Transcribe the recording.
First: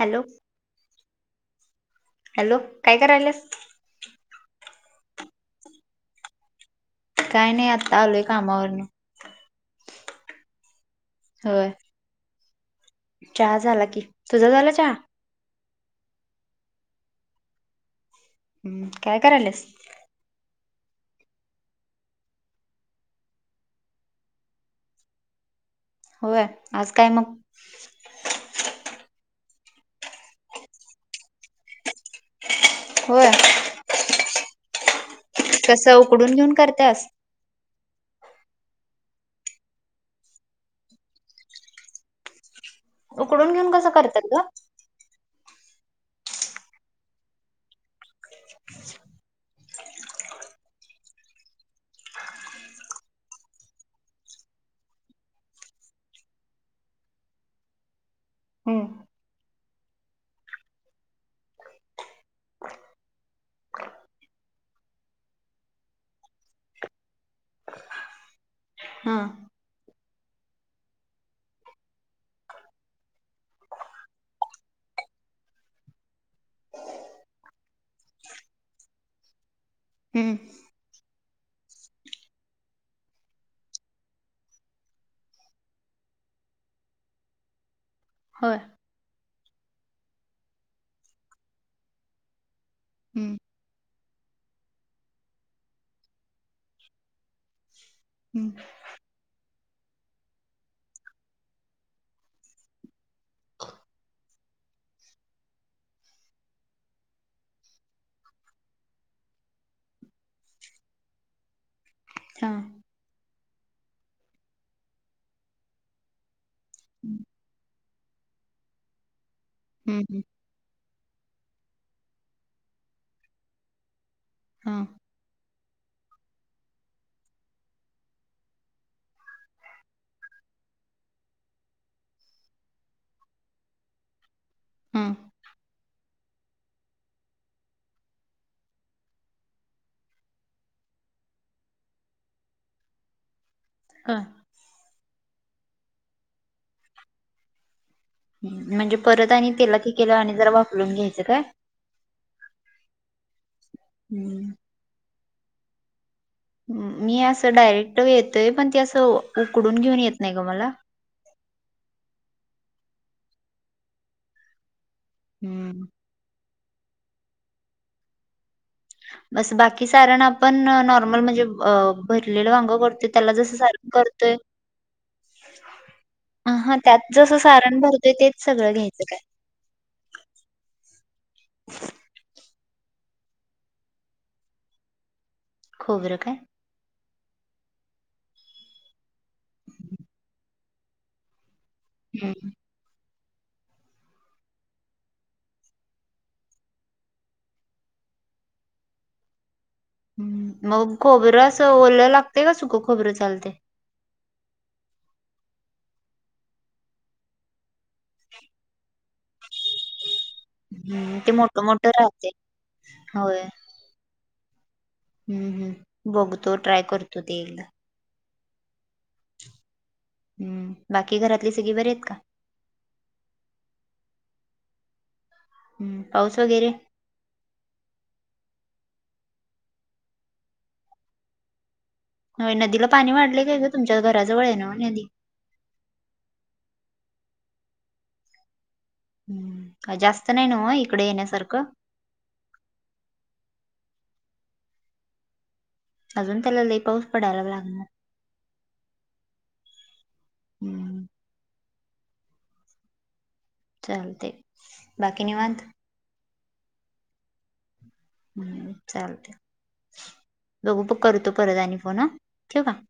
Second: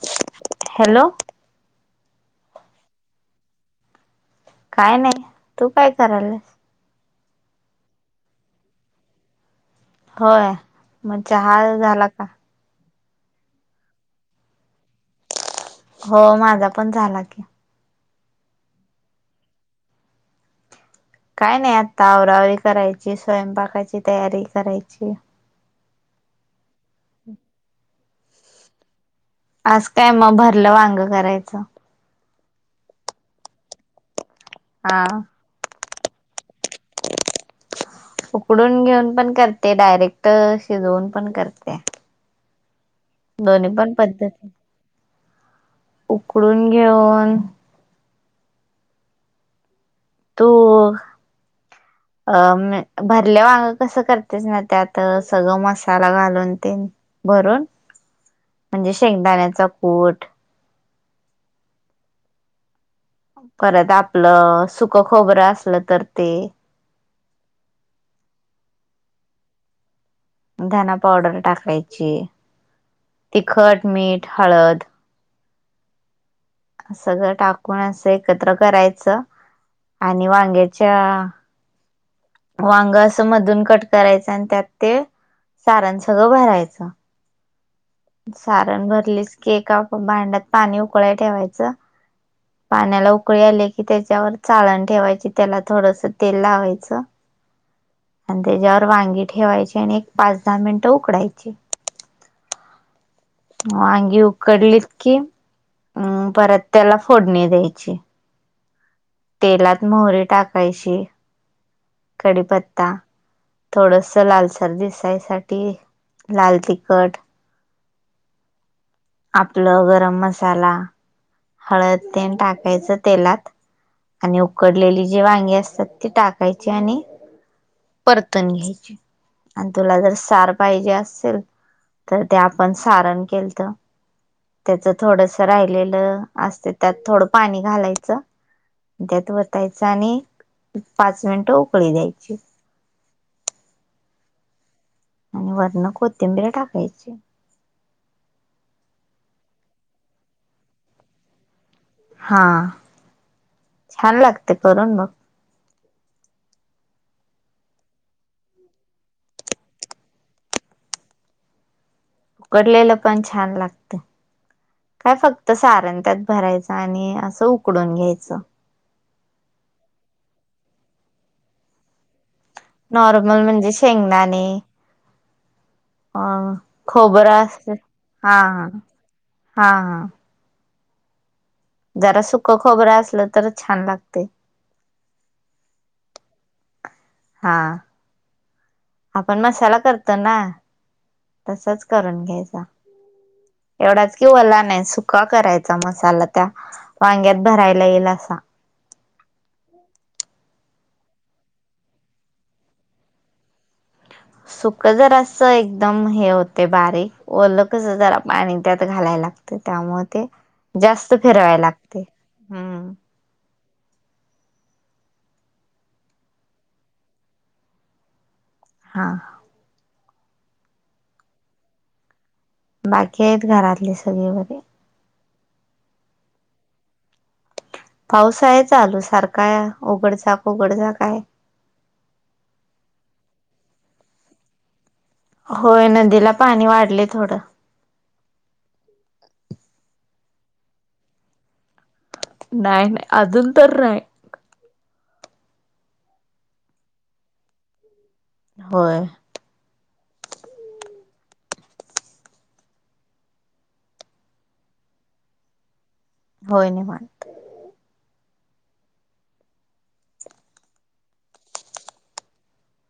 Hello hello hello काय करायलास काय नाही तू काय करायलास काय नाही आता आलोय कामावरन होय मग चहा होय. झाला का चहा झाला की तुझा झाला चहा हो माझा पण झाला की हम्म काय करायलास काय नाही आता अवराआवरी करायची स्वयंपाकाची तयारी करायची. होय आज काय मग? आज काय म भरलं वांग करायचं. होय. हा. कसं उकडून घेऊन करत्यास? उकडून घेऊन पण करते डायरेक्ट शिजवून पण करते. उकडून घेऊन दोन्ही कसं पण करत्यात ग? पद्धत उकडून घेऊन ् [inaudible] तू ह [unintelligible] अ मि भरलं वांग कसं करतेस ना त्या आत सगळं मसाला घालून ते बरं. [inaudible] म्हणजे शेंगदाण्याचा कूट परत आपलं सुकं खोबरं आसलं तर ते हा धना पावडर टाकायची. तिखट, मीठ, हाळद सगळं टाकून आसं एकत्र करायचं आणि हम्म वांग्याच्या वांग असं मधून कट करायचं आणि त्यात ते सारन सगळं भरायचं. होय. सारण भरलीच की एका भांड्यात पाणी उकळाय ठेवायचं पाण्याला हम्म उकळी आले की त्याच्यावर चाळण ठेवायची त्याला थोडसं तेल लावायचं आनं हम्म त्याज्यावर वांगी ठेवायची आणि एक पाच दहा मिनिटं उकडायची. वांगी उकडलीत की अ परत त्याला फोडणी द्यायची. तेलात मोहरी टाकायची हा. कडीपत्ता थोडस लालसर दिसायसाठी लाल तिकट हम्म [inaudible] आपलं गरम हम्म मसाला हळद तेनं टाकायचं तेलात आणि हा उकडलेली जी वांगी असतात ती टाकायची आणि परतून घ्यायची. आणि तुला जर सार पाहिजे आसेल तर ते आपण सारण केलत त्याच हा. थोडस राहिलेलं असते त्यात थोडं पाणी घालायचं त्यात वतायच आणि पाच मिनटं उकळी द्यायची. का? वरनं कोथिंबीर टाकायची. म्हणजे परत आणि केलं कि केलं आणि जरा वाफलून घ्यायचं काय? हा. छान हम्म. लागतं करून बग. मी आसं डायरेक्ट येतंय पण ते आसं उकडून घेऊन येत नाई ग मला. उकडलेलं पण छान लागत. काय फक्त हम्म सारण त्यात भरायचं. आणि आसं उकडून घ्यायचं. बस बाकी सारण आपण नॉर्मल म्हणजे अ भरलेल वांग वरती त्याला नॉर्मल जसं म्हणजे सार करतय. शेंगदाणे अ आहां त्यात जसं खोबरं सारण घालतय तेच सगळं घ्यायचं काय हां हा. जरा सुक खोबरं आसलं तर छान लागतय. खोबर काय? हा आपण मसाला करतो ना तसच करून हं, घ्यायचा एवढाच की वला नाही सुका करायचा मसाला त्या वांग्यात भरायला येईल असा. ह् मग खोबरं असं ओला लागतय का सुकं खोबरं चालते. सुक जरा अस एकदम हे होते बारीक ओल कस जरा पाणी त्यात घालाय लागत. त्यामुळे ते जास्त हं, ते फिरवाय मोठं-मोठं लागते राहतंय. हम्. होय हम्म हम् बघतो ट्राय करतो ते एकदा हा हम्म बाकी घरातली सगळी बर आहेत का? बाकी आहेत घरातले सगळे बरे हम्म पाऊस वगैरे पाऊस आहे चालू सारखा उघडझक उघडझक आहे. नदीला पाणी वाढले काय का तुमच्या घराजवळ आहे ना नदी होय नदीला पाणी वाढले थोडं. हम्म का जास्त नाही ना इकडे येण्यासारखं नाही नाही अजून तर नाही. अजून त्याला लई पाऊस पडायला लागणार. होय हम्म चालते बाकी नि वा होय नाही मन हम् चालते बघू प करतो परत आणि फोन हा ठेव का?